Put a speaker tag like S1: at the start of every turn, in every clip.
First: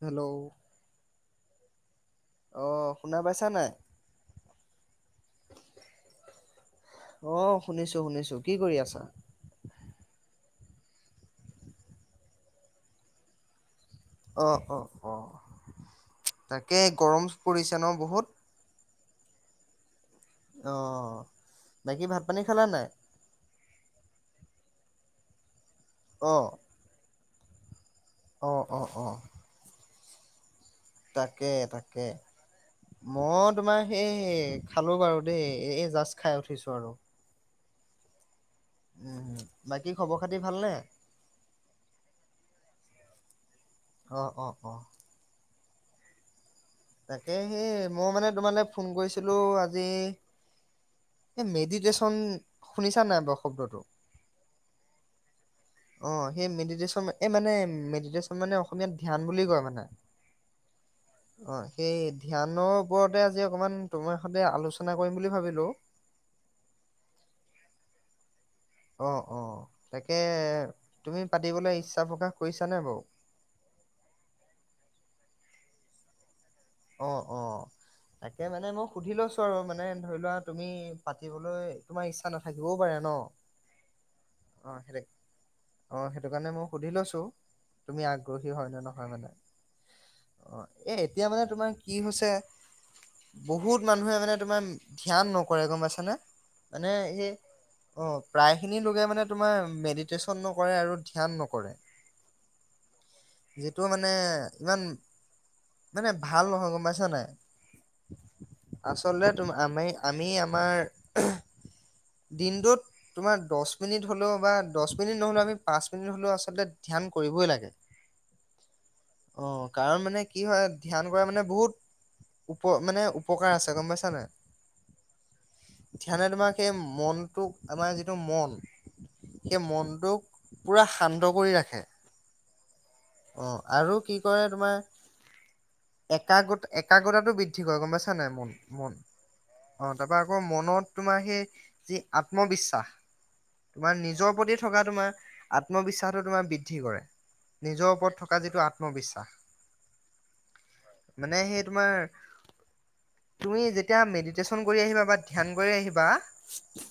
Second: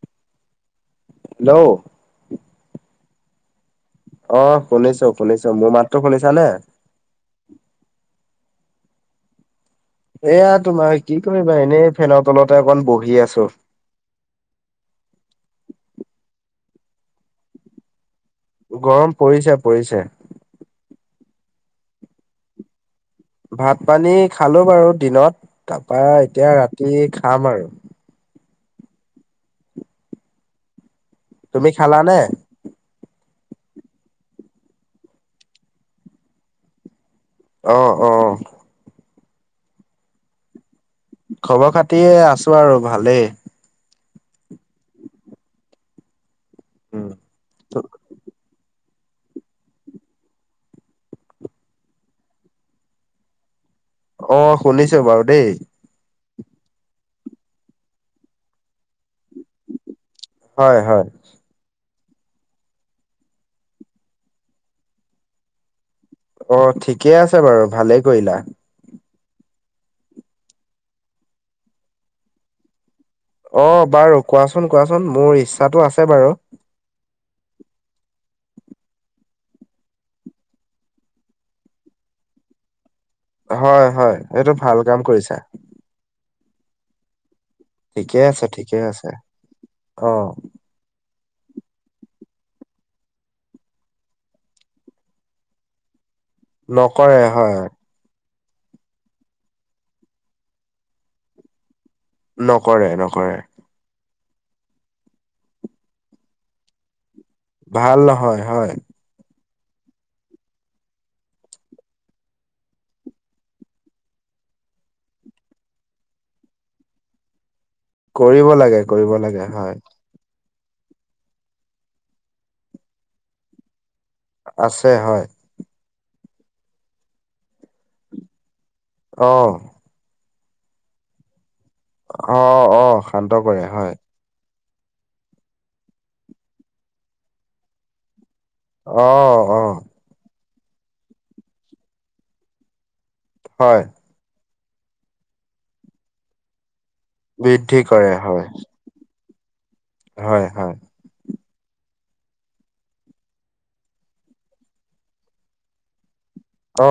S1: Hello
S2: hello
S1: অ শুনা পাইছা নাই?
S2: অ শুনিছোঁ শুনিছোঁ। মোৰ মাতটো শুনিছা নে?
S1: অ' শুনিছো শুনিছো কি কৰি আছা?
S2: এয়া তোমাৰ কি কৰিবা এনেই ফেনৰ তলতে অকণ বহি আছো।
S1: অ অ অ তাকে গৰম পৰিছে ন বহুত
S2: গৰম পৰিছে পৰিছে
S1: অ বাকী ভাত পানী খালা নাই
S2: ভাত পানী খালো বাৰু দিনত তাৰপৰা
S1: অ'
S2: এতিয়া ৰাতি খাম আৰু
S1: অ অ অঁ তাকে
S2: তুমি
S1: তাকে
S2: খালানে?
S1: মই তোমাৰ সেই খালো বাৰু দেই এ জাষ্ট খাই উঠিছোঁ আৰু
S2: অহ অহ
S1: উম বাকী খবৰ খাতি ভালনে
S2: খবৰ খাতি এ আছোঁ আৰু ভালেই
S1: অঁহ অঁহ অহ‍ঁ
S2: উম
S1: তাকে সেই মই মানে তোমালৈ ফোন কৰিছিলোঁ আজি এই মেডিটেশ্যচন শুনিছা নাই বাৰু শব্দটো
S2: অ শুনিছোঁ বাৰু দেই
S1: অঁ সেই মেডিটেশ্যন এই মানে মেডিটেশ্যন মানে অসমীয়াত ধ্যান বুলি কয় মানে
S2: হয় হয়
S1: অ সেই ধ্যানৰ ওপৰতে আজি অকণমান তোমাৰ সৈতে আলোচনা কৰিম বুলি ভাবিলোঁ
S2: অ ঠিকেই আছে বাৰু ভালেই কৰিলা
S1: অ অ তাকে তুমি পাতিবলৈ ইচ্ছা প্ৰকাশ কৰিছানে বাৰু
S2: অ বাৰু কোৱাচোন কোৱাচোন মোৰ ইচ্ছাটো আছে বাৰু
S1: অঁ অঁ তাকে মানে মই সুধি লৈছো আৰু মানে ধৰি লোৱা তুমি পাতিবলৈ তোমাৰ ইচ্ছা নাথাকিবও পাৰে ন
S2: হয় হয় এইটো
S1: অ
S2: ভাল
S1: সেইটো
S2: কাম কৰিছা
S1: অ সেইটো কাৰণে মই সুধি লৈছো তুমি
S2: ঠিকে আছে
S1: আগ্ৰহী হয়
S2: ঠিকে
S1: নে
S2: আছে।
S1: নহয় মানে
S2: অ
S1: অ এ এতিয়া মানে তোমাৰ কি হৈছে বহুত মানুহে মানে তোমাৰ ধ্যান নকৰে গম পাইছানে মানে
S2: নকৰে
S1: এই
S2: হয়
S1: অ প্ৰায় খিনি লোকে মানে তোমাৰ মেডিটেশচন নকৰে আৰু ধ্যান নকৰে
S2: নকৰে নকৰে
S1: যিটো মানে ইমান মানে ভাল নহয় গম পাইছ নাই
S2: ভাল নহয় হয়
S1: আচলতে আমি আমি আমাৰ দিনটোত তোমাৰ দহ মিনিট হ'লেও বা দহ মিনিট নহ'লেও আমি পাঁচ মিনিট হ'লেও আচলতে ধ্যান কৰিবই লাগে
S2: কৰিব লাগে কৰিব
S1: অ
S2: লাগে হয়
S1: কাৰণ মানে কি হয় ধ্যান কৰা মানে বহুত উপ মানে উপকাৰ আছে গম পাইছে
S2: আছে হয়
S1: ধ্যানে তোমাৰ সেই মনটোক আমাৰ যিটো মন
S2: অ
S1: সেই মনটোক পোৰা শান্ত কৰি ৰাখে
S2: অ অ শান্ত কৰে হয়
S1: একাগ্ৰত একাগ্ৰতাটো বৃদ্ধি কৰে গম পাইছা নাই মন মন
S2: আহ অ
S1: মনত তোমাৰ সেই যি আত্মবিশ্বাস
S2: হয়
S1: তোমাৰ নিজৰ প্ৰতি থকা তোমাৰ আত্মবিশ্বাসো তোমাৰ বৃদ্ধি কৰে
S2: বৃদ্ধি
S1: নিজৰ
S2: কৰে
S1: ওপৰত থকা
S2: হয়
S1: যিটো আত্মবিশ্বাস
S2: হয় হয়
S1: মানে সেই তোমাৰ তুমি যেতিয়া মেডিটেশ্যন কৰি আহিবা বা ধ্যান কৰি আহিবা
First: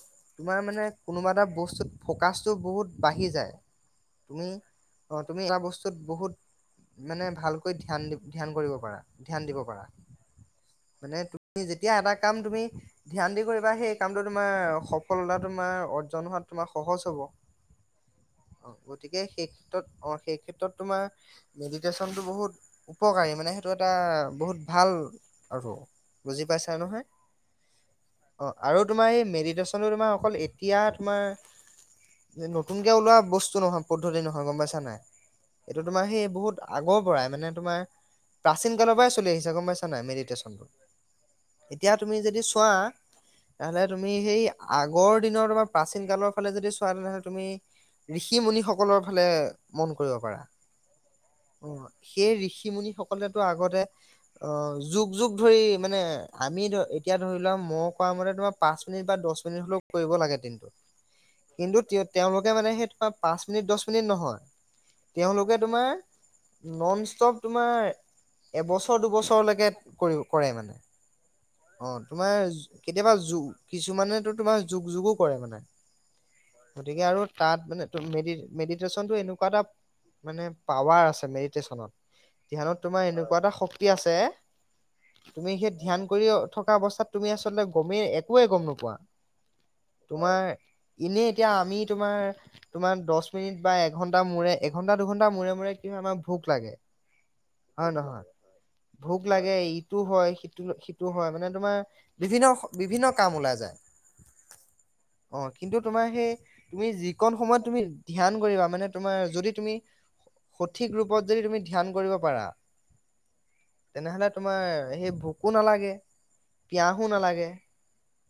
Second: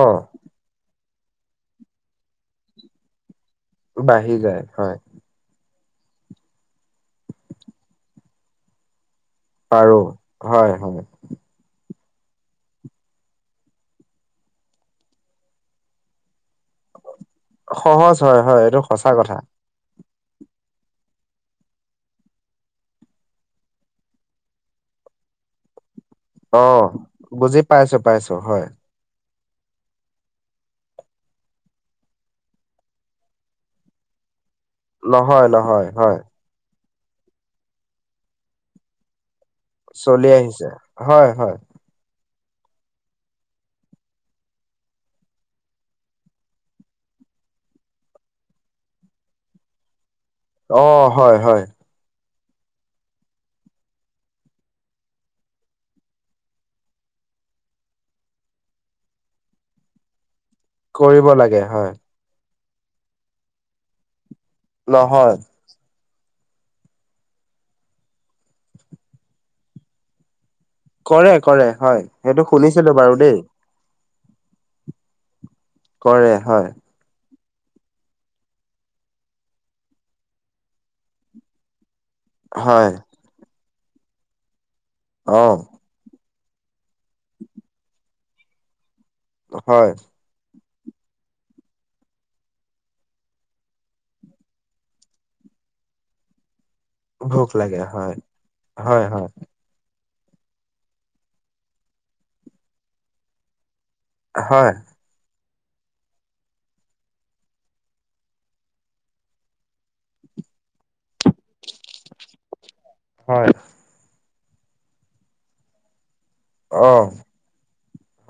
S2: অ
S1: মানে কোনোবা এটা বস্তুত ফকাৰ্চতটো বহুত বাঢ়ি যায়
S2: বাঢ়ি
S1: তুমি
S2: যায় হয়
S1: অ তুমি এটা বস্তুত বহুত মানে ভালকৈ ধ্যান ধ্যান কৰিব পাৰা ধ্যান দিব পাৰা
S2: পাৰো হয় হয়
S1: এতিয়া এটা কাম তুমি ধ্যান দি কৰিবা সেই কামটো তোমাৰ সফলতা তোমাৰ অৰ্জন হোৱাতৃ তোমাৰ সহজ হ'ব অ
S2: সহজ হয় হয় এইটো সঁচা
S1: গতিকে
S2: কথা
S1: সেই ক্ষেত্ৰত অ সেই ক্ষেত্ৰত তোমাৰ মেডিটেশ্যনটো বহুত উপকাৰী মানে সেইটো এটা বহুত ভাল আৰু বুজি
S2: অ
S1: পাইছা নহয়
S2: বুজি পাইছো পাইছো হয়
S1: দৰ্শন তোমাৰ অকল এতিয়া তোমাৰ যে নতুনকে ওলোৱা বস্তু নহয় পদ্ধতি নহয় গম পাইছো
S2: নহয় নহয় হয়
S1: আগৰ পৰাই মানে তোমাৰ প্ৰাচীন কালৰ পৰাই চলি আহিছে গম পাইছে মেধি
S2: চলি
S1: ৰেচন
S2: আহিছে হয় হয়
S1: এতিয়া যদি তুমি খোৱা তেহলে তুমি সেই আগৰ দিনৰ তোমাৰ প্ৰাচীন কালৰ ফালে যদি চোৱা তেনেহ'লে তুমি ঋষি মুনি সকলৰ ফালে মন কৰিব পাৰা
S2: অ হয় হয়
S1: অ সেই ঋষি মুুনি সকলে তো আগতে অ যুগ যুগ ধৰি মানে আমি ধ এতিয়া ধৰি লোৱা ম কৰা মতে তোমাৰ পাঁচ মিনিট বা দহ মিনিট হ'লেও কৰিব লাগে দিনটো
S2: কৰিব লাগে
S1: কিন্তু
S2: হয়
S1: তেওঁ তেওঁলোকে মানে সেই তোমাৰ পাঁচ মিনিট দহ মিনিট নহয়
S2: নহয়
S1: তেওঁলোকে তোমাৰ ন ষ্টপ তোমাৰ এবছৰ দুবছৰলৈকে কৰে মানে
S2: কৰে কৰে
S1: অ
S2: হয়
S1: তোমাৰ
S2: সেইটো শুনিছিলো
S1: কেতিয়াবা
S2: বাৰু দেই
S1: কিছুমানে তোমাৰ যুগ যুগো কৰে মানে
S2: কৰে, হয়।
S1: গতিকে আৰু তাত মানে, মে মেডিটেশ্যনতটো এনেকুৱা এটা, মানে পাৱাৰ আছে মেডিটেশ্যনত। ধ্যানত
S2: হয়
S1: তোমাৰ এনেকুৱা এটা শক্তি আছে,
S2: অ
S1: তুমি সেই ধ্যান কৰিয়ে থকা অৱস্থাত তুমি আচলতে গমেই একোৱে গম নোপোৱা।
S2: হয়
S1: তোমাৰ এনে এতিয়া আমি তোমাৰ-তোমাৰ দহ মিনিট বা এঘণ্টা মূৰে এঘণ্টা, দুঘণ্টা মূৰে-মূৰে আমাৰ ভোক লাগে,
S2: ভোক লাগে হয়
S1: হয়-নহয়?
S2: হয়
S1: ভোক
S2: হয়
S1: লাগে ই ইটো হয় সিটো-সিটো হয়, মানে তোমাৰ বিভিন্ন-বিভিন্ন কাম ওলাই যায়।
S2: হয়।
S1: অ, কিন্তু তোমাৰ সেই, তুমি যিকন সময়ত তুমি ধ্যান কৰিবা, মানে তোমাৰ যদি তুমি সঠিক ৰূপত যদি তুমি ধ্যান কৰিব পাৰা।
S2: হয়
S1: তেনেহলে তোমাৰ সেই ভোকো নালাগে।
S2: অ
S1: পিয়াহো নালাগে,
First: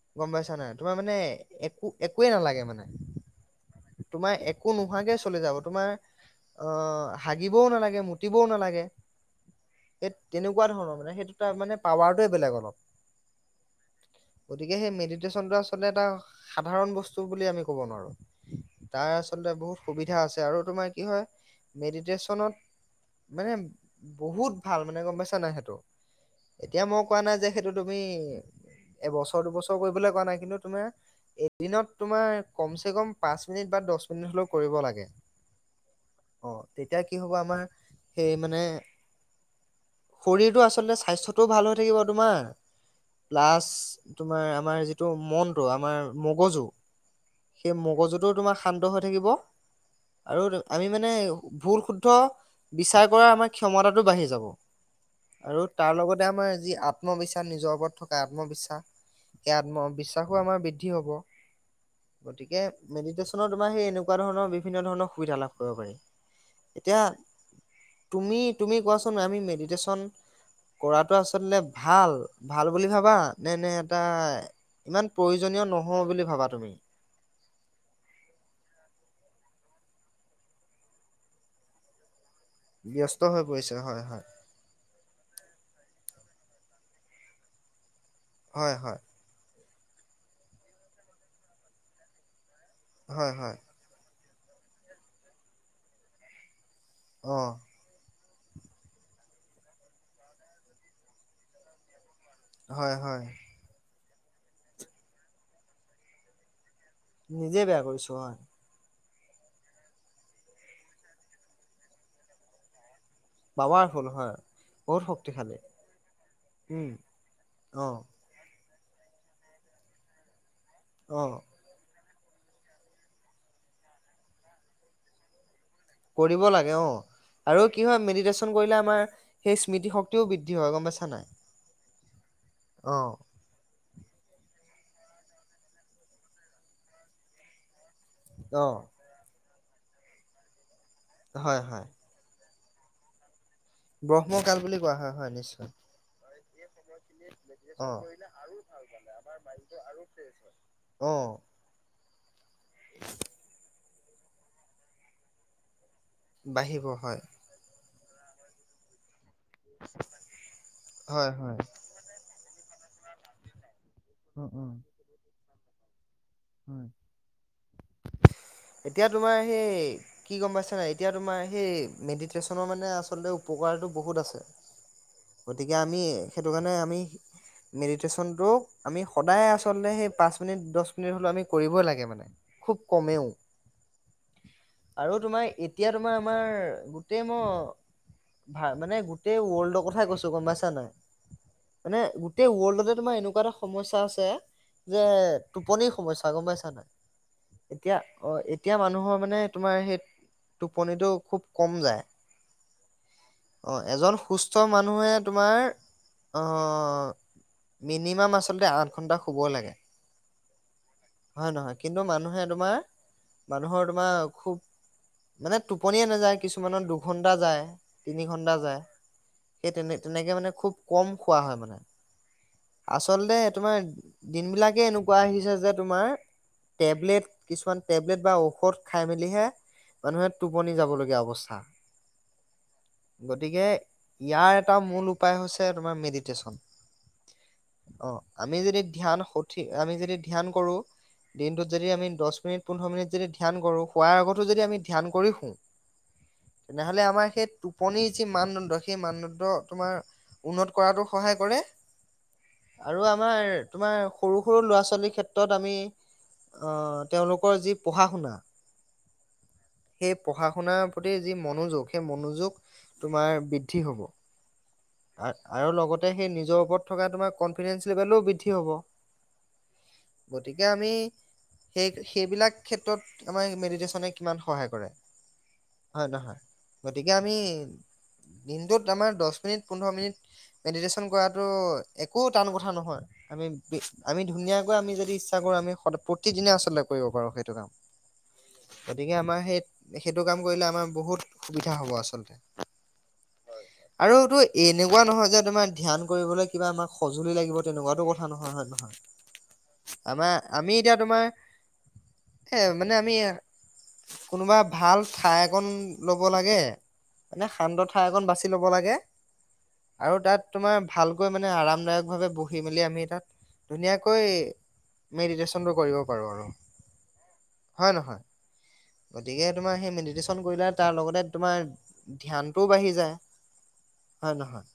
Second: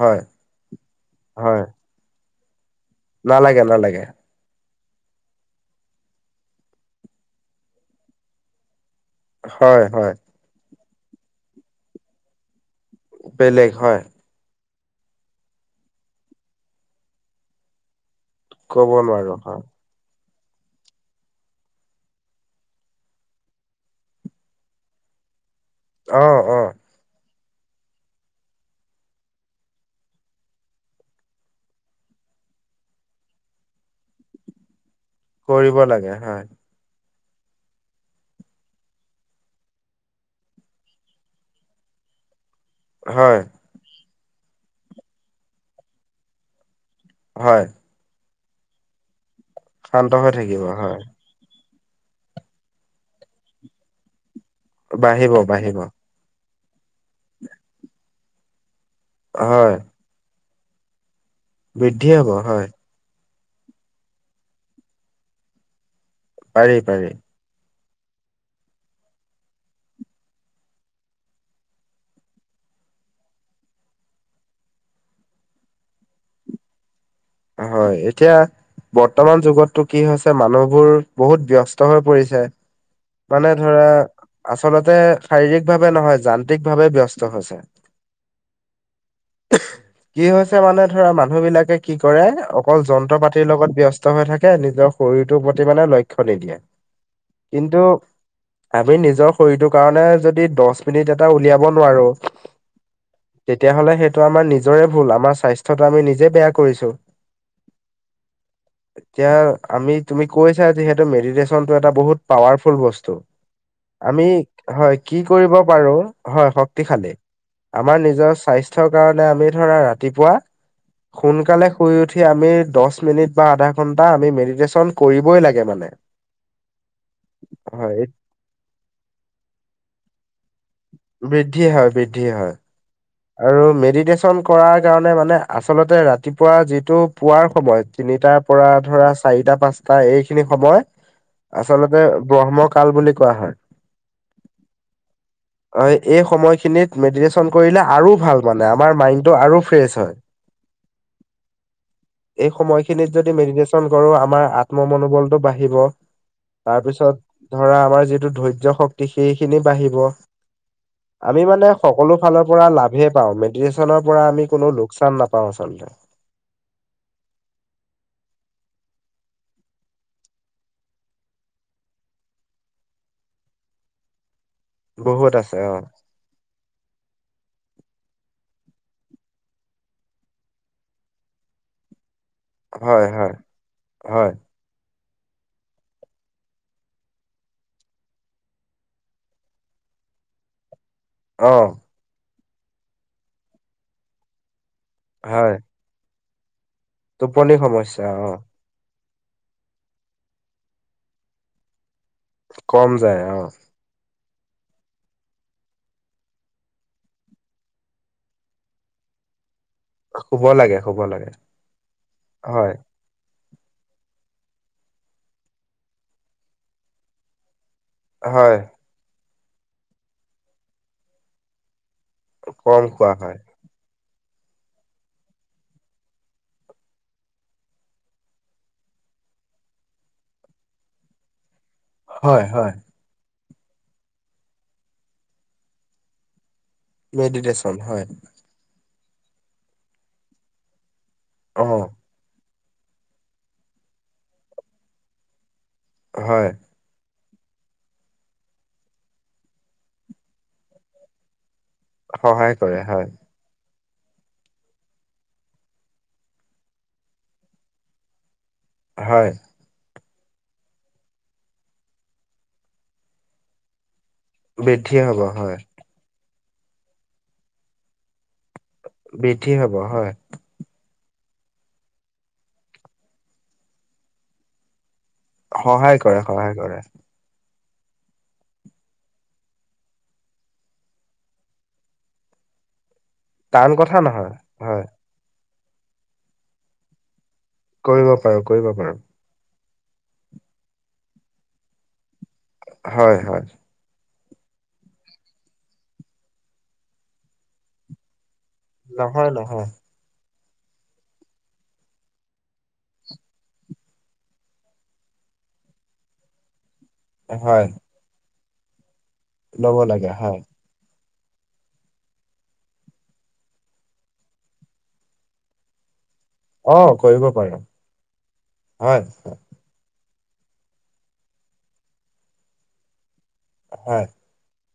S2: হয়
S1: গম পাইছা নাই, তোমাৰ মানে একো-একোৱে নালাগে মানে
S2: নালাগে-নালাগে।
S1: তোমাৰ একো নোহোৱাকে চলি যাব, তোমাৰ অ, হাগিবও নালাগে, মুতিবও নালাগে।
S2: হয়
S1: এ
S2: হয়
S1: তেনেকুৱা ধৰণৰ মানে, সেইটো তাৰ মানে পাৱাৰটোৱে বেলেগ অলপ।
S2: বেলেগ, হয়
S1: গতিকে, সেই মেডিটেশ্যনটো আচলতে এটা সাধাৰণ বস্তু বুলি আমি ক'ব নোৱাৰো।
S2: ক'ব
S1: তাৰ
S2: নোৱাৰো
S1: আচলতে
S2: হয়
S1: বহুত সুবিধা আছে, আৰু তোমাৰ কি হয়, মেডিটেশ্যনত মানে, বহুত ভাল, মানে গম পাইছা নাই সেইটো,
S2: অ অ
S1: এতিয়া মই কোৱা নাই যে সেইটো তুমি এবছৰ, দুবছৰ কৰিবলৈ কোৱা নাই, কিন্তু তোমাৰ এদিনত তোমাৰ কমচে কম পাঁচ মিনিট বা দহ মিনিট হ'লেও কৰিব লাগে।
S2: কৰিব লাগে।
S1: অ
S2: হয়
S1: তেতিয়া কি হ'ব আমাৰ সেই মানে শৰীৰটো, আচলতে স্বাস্থ্যটোও ভাল হৈ থাকিব তোমাৰ।
S2: হয়
S1: প্লাচ তোমাৰ আমাৰ যিটো মনটো আমাৰ মগজু
S2: হয়
S1: সেই মগজুতোও তোমাৰ শান্ত হৈ থাকিব।
S2: শান্ত হৈ
S1: আৰু
S2: থাকিব
S1: আমি
S2: হয়
S1: মানে ভুল, শুদ্ধ বিচাৰ কৰা আমাৰ ক্ষমতাটো বাঢ়ি যাব। আৰু
S2: বাঢ়িব-বাঢ়িব।
S1: তাৰ লগতে আমাৰ যি আত্মবিশ্বাস নিজৰ ওপৰত থকা আত্মবিশ্বাস, সেই
S2: হয়
S1: আত্মবিশ্বাসো আমাৰ বৃদ্ধি হ'ব।
S2: বৃদ্ধি হ'ব
S1: গতিকে
S2: হয়।
S1: মেডিটেশ্যনৰ তোমাৰ সেই এনেকুৱা ধৰণৰ, বিভিন্ন ধৰণৰ সুবিধা লাভ কৰিব পাৰি।
S2: পাৰি-পাৰি।
S1: তুমি-তুমি কোৱাচোন আমি মেডিটেশ্যন কৰাটো আচলতে ভাল? ভাল বুলি ভাবা, নে-নে এটা ইমান প্ৰয়োজনীয় নহয় বুলি ভাবা তুমি?
S2: হয়, এতিয়া বৰ্তমান যুগতটো কি হৈছে, মানুহবোৰ বহুত ব্যস্ত হৈ পৰিছে।
S1: ব্যস্ত হৈ
S2: মানে
S1: পৰিছে
S2: ধৰা,
S1: হয় হয়
S2: আচলতে শাৰীৰিকভাৱে নহয়, যান্ত্ৰিকভাৱে ব্যস্ত হৈছে।
S1: হয়-হয়
S2: কি হৈছে, মানে ধৰা মানুহ বিলাকে কি কৰে অকল যন্ত্ৰ
S1: হয়
S2: পাতিৰ
S1: হয়
S2: লগত ব্যস্ত হৈ থাকে। কিয় নিজৰ শৰীৰটোৰ প্ৰতি মানে লক্ষ্য নিদিয়ে।
S1: অ
S2: কিন্তু আমি নিজৰ শৰীৰটোৰ কাৰণে, যদি দহ মিনিট এটা উলিয়াব নোৱাৰো
S1: হয়-হয়
S2: টো আমাৰ নিজৰে ভুল, আমাৰ স্বাস্থ্যটো আমি নিজে বেয়া কৰিছো।
S1: নিজে বেয়া কৰিছো, অ-
S2: এতিয়া আমি তুমি কৈছা যে, সেইটো মেডিটেশচন টো এটা বহুত পাৱাৰফুল বস্তু।
S1: পাৱাৰফুল
S2: আমি,
S1: হয়
S2: হয়
S1: বহুত
S2: কি কৰিব
S1: শক্তিশালী
S2: পাৰো, হয়
S1: উম
S2: শক্তিশালী
S1: অ
S2: আমাৰ নিজৰ স্বাস্থ্যৰ কাৰণে আমি ধৰা, ৰাতিপুৱা
S1: অ
S2: সোনকালে শুই উঠি উঠি আমি দহ মিনিট বা আধা ঘণ্টা আমি মেডিটেশ্যন কৰিবই লাগে মানে।
S1: কৰিব লাগে অ আৰু কি হয় মেডিটেশ্যন কৰিলে আমাৰ সেই স্মৃতি শক্তিও বৃদ্ধি। হয় গম পাইছা নাই
S2: বৃদ্ধিয়ে হয় বৃদ্ধিয়ে হয়।
S1: অ
S2: আৰু মেডিটেশ্যন কৰাৰ কাৰণে মানে আচলতে ৰাতিপুৱা যিটো পোৱাৰ সময়ত। তিনিটাৰ পৰা
S1: অ'
S2: ধৰা চাৰিটা পাঁচটা এইখিনি সময়
S1: হয় হয়
S2: আচলতে ব্ৰহ্ম। কাল বুলি কোৱা হয়।
S1: ব্ৰহ্মকাল বুলি কোৱা হয় হয় নিশ্চয়।
S2: খিনিত মেডিয়েচন কৰি।
S1: অ'
S2: আৰু ভাল মানে আমাৰ মাইণ্ডটো আৰু ফ্ৰেছ হয়।
S1: অ'
S2: এই সময়খিনিত যদি মেডিটেশ্যন কৰো আমাৰ আত্ম মনোবলটো বাঢ়িব।
S1: বাঢ়িব
S2: তাৰপিছত
S1: হয়
S2: ধৰা আমাৰ যিটো ধৈৰ্য শক্তি। সেইখিনি বাঢ়িব
S1: হয়
S2: আমি
S1: হয়
S2: মানে সকলো ফালৰ পৰা লাভেই পাও মেদিতেছ। চনৰ পৰা আমি
S1: উম উম
S2: কোনো লোকচান নাপাওঁ আচলতে।
S1: হয়। এতিয়া তোমাৰ সেই কি গম পাইছা নাই এতিয়া তোমাৰ সেই মেডিতেছনৰ ৰ মানে আচলতে উপক। কাৰ টো বহুত আছে
S2: বহুত আছে অ
S1: গতিকে আমি হেতু কাৰনে আমি মেদি। টেশ্যনটোক আমি সদায় আচলতে সেই পাঁচ মিনিট দহ মিনিট হ'লেও আমি কৰিবই লাগে মানে। খুব
S2: হয়
S1: কমেও
S2: হয় হয়!
S1: আৰু তোমাৰ এতিয়া তোমাৰ আমাৰ গোটেই ম- ভা মানে গোটেই ৱৰ্ল্ডৰ কথাই কৈছো গম পাইছা নাই?
S2: অ
S1: মানে গোটেই ৱৰ্ল্ডতে তোমাৰ এনেকুৱা এটা সমস্যা আছে যে
S2: হয়।
S1: টোপনিৰ সমস্যা গম পাইছা নাই
S2: টোপনি
S1: এতিয়া
S2: সমস্যা
S1: অ এতিয়া মানুহৰ। মানে তোমাৰ সেই টোপনিটো খুব কম যায়।
S2: কম যায় অঁ!
S1: অ এজন সুস্থ মানুহে তোমাৰ অঁ! মিনিমাম আচলতে আঠ ঘন্টা শুব লাগে।
S2: শুব লাগে। শুব লাগে
S1: হয় নহয় কিন্তু মানুহে
S2: হয়।
S1: তোমাৰ। মানুহৰ তোমাৰ খুব মানে টোপনিয়ে নাযায় কিছুমানৰ দুঘন্টা যায়। তিনি
S2: হয়
S1: ঘণ্টা যায় সেই তেনে তেনেকে মানে খুব কম খোৱা হয় মানে।
S2: কম খোৱা হয়
S1: আচলতে তোমাৰ দিন বিলাকে এনেকুৱা আহিছে যে তোমাৰ। টেবলেট কিছুমান টেবলেট বা ঔষধ খাই মেলিহে মানুহে টোপনি যাবলগীয়া অৱস্থা
S2: হয় হয়
S1: গতিকে ইয়াৰ এটা মূল উপায় হৈছে তোমাৰ মেডিটেশ্যন
S2: মেডিতেচন হয়
S1: অ আমি যদি ধ্যান সঠিক আমি যদি ধ্যান কৰো
S2: অ
S1: দিনটোত যদি আমি দছ মিনিট পোন্ধৰ মিনিট যদি ধ্যান কৰো শোৱাৰ আগতো যদি আমি ধ্যান কৰি শু
S2: হয়
S1: তেনেহ'লে আমাৰ সেই টোপনিৰ যি মানদণ্ড সেই মানদণ্ড তোমাৰ উন্নত কৰাতো সহায় কৰে
S2: সহায় কৰে
S1: আৰু
S2: হয়
S1: আমাৰ তোমাৰ সৰু সৰু ল'ৰা ছোৱালীৰ ক্ষেত্ৰত আমি অ তেওঁলোকৰ যি পঢ়া শুনা
S2: হয়
S1: সেই পঢ়া শুনাৰ প্ৰতি যি মনোযোগ সেই মনোযোগ তোমাৰ বৃদ্ধি হব
S2: বৃদ্ধি হ'ব
S1: আৰ
S2: হয়
S1: আৰু লগতে সেই নিজৰ ওপৰত থকা তোমাৰ কনফিডেন্ঞ্চ লেভেলও বৃদ্ধি হ'ব
S2: বেঠি হব হয়
S1: গতিকে আমি সেই সেইবিলাক ক্ষেত্ৰত আমাৰ মেডিতেশনে কিমান সহায় কৰে
S2: সহায়
S1: হয়
S2: কৰে
S1: নহয়
S2: সহায় কৰে
S1: গতিকে আমি দিনটোত আমাৰ দছ মিনিট পোন্ধৰ মিনিট মেডিটেশ্যন কৰাটো একো টান কথা নহয় আমি
S2: টান কথা
S1: আমি
S2: নহয়
S1: ধুনীয়াকৈ
S2: হয়
S1: আমি যদি আমি প্ৰতিদিনে আচলতে কৰিব পাৰো সেই
S2: কৰিব পাৰো কৰিব পাৰো
S1: সেই সেইটো কাম কৰিলে আমাৰ বহুত সুবিধা হব আচলতে
S2: হয় হয়
S1: আৰুতো এনেকুৱা নহয় যে তোমাৰ ধ্যান কৰিবলৈ কিবা আমাক সজুলি লাগিব তেনেকুৱাতো কথা নহয় হয় নহয় আমাৰ আমি এতিয়া তোমাৰ এ মানে আমি কোনোবা ভাল ঠাই অকন লব লাগে। মানে
S2: হয়
S1: সান্দহ ঠাই অকন বাছি ল'ব লাগে।
S2: ল'ব লাগে হয়
S1: গৈ আৰামদায়ক ভাৱে বহি মেলি আমি তাত ধুনীয়া কৈ মেডিশনটো কৰিব পাৰোঁ আৰু
S2: অ কৰিব পাৰা।
S1: হয় নহয় গতিকে তোমাৰ সেই মেডিটেশ্যন কৰিলে তাৰ লগতে তোমাৰ ধ্যানটোও বাঢ়ি যায়। হয় নহয়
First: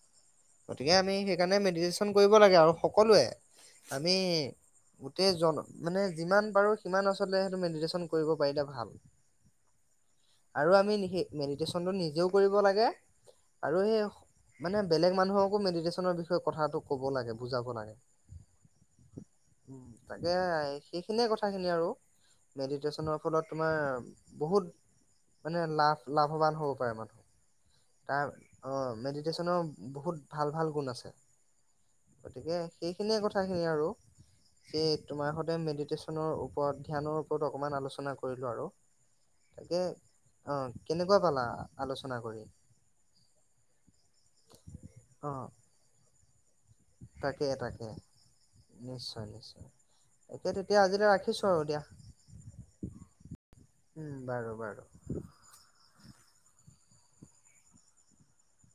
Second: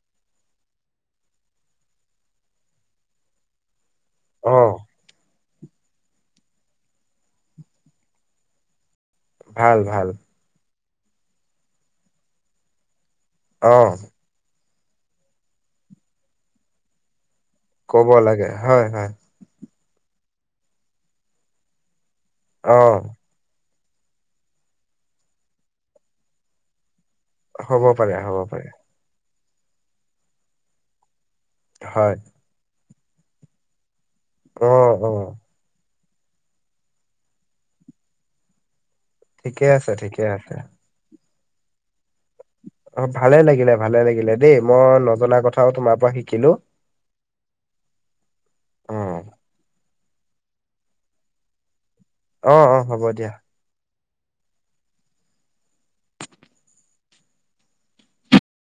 S1: গতিকে আমি সেইকাৰণে মেডিটেশ্যন কৰিব লাগে আৰু সকলোৱে আমি
S2: অ'
S1: গোটেই জন মানে যিমান পাৰো সিমান আচলতে সটো মেডিটেশচন কৰিব পাৰিলে ভাল
S2: ভাল ভাল
S1: আৰু আমি সেই মেডিটেশ্যনটো নিজেও কৰিব লাগে আৰু
S2: অ'
S1: সেই মানে বেলেগ মানুহকো মেডিটেশ্যনৰ বিষয়ে কথাটো ক'ব লাগে। বুজাব লাগে।
S2: কব লাগে হয় হয়
S1: উম তাকে সেইখিনিয়ে কথাখিনি আৰু
S2: অ'
S1: মেডিটেশ্যনৰ ফলত তোমাৰ বহুত মানে লাভ লাভৱান হ'ব পাৰে মানুহ
S2: হ'ব পাৰে
S1: তাৰ
S2: হ'ব
S1: অ
S2: পাৰে
S1: বহুত ভাল ভাল গুণ আছে
S2: হয়
S1: গতিকে সেইখিনিয়ে কথাখিনি আৰু
S2: অ'
S1: সেই তোমাৰ
S2: অ'
S1: সতে মেডিটেশ্যনৰ ওপৰত ধ্যানৰ ওপৰত অকমান আলোচনা কৰিলো আৰু
S2: ঠিকে
S1: তাকে
S2: আছে ঠিকে
S1: অ
S2: আছে।
S1: কেনেকুৱা পালা আলোচ
S2: অ ভালে লাগিলে ভালে লাগিলে দেই মই
S1: অ
S2: নজনা কথাও তোমাৰ পৰা শিকিলো
S1: তাকে তাকে
S2: অ'
S1: নিশ্চয় নিশ্চয় তাকে তেতিয়া আজিলৈ ৰাখিছো আৰু দিয়া।
S2: অ অ হ'ব দিয়া।
S1: উম বাৰু বাৰু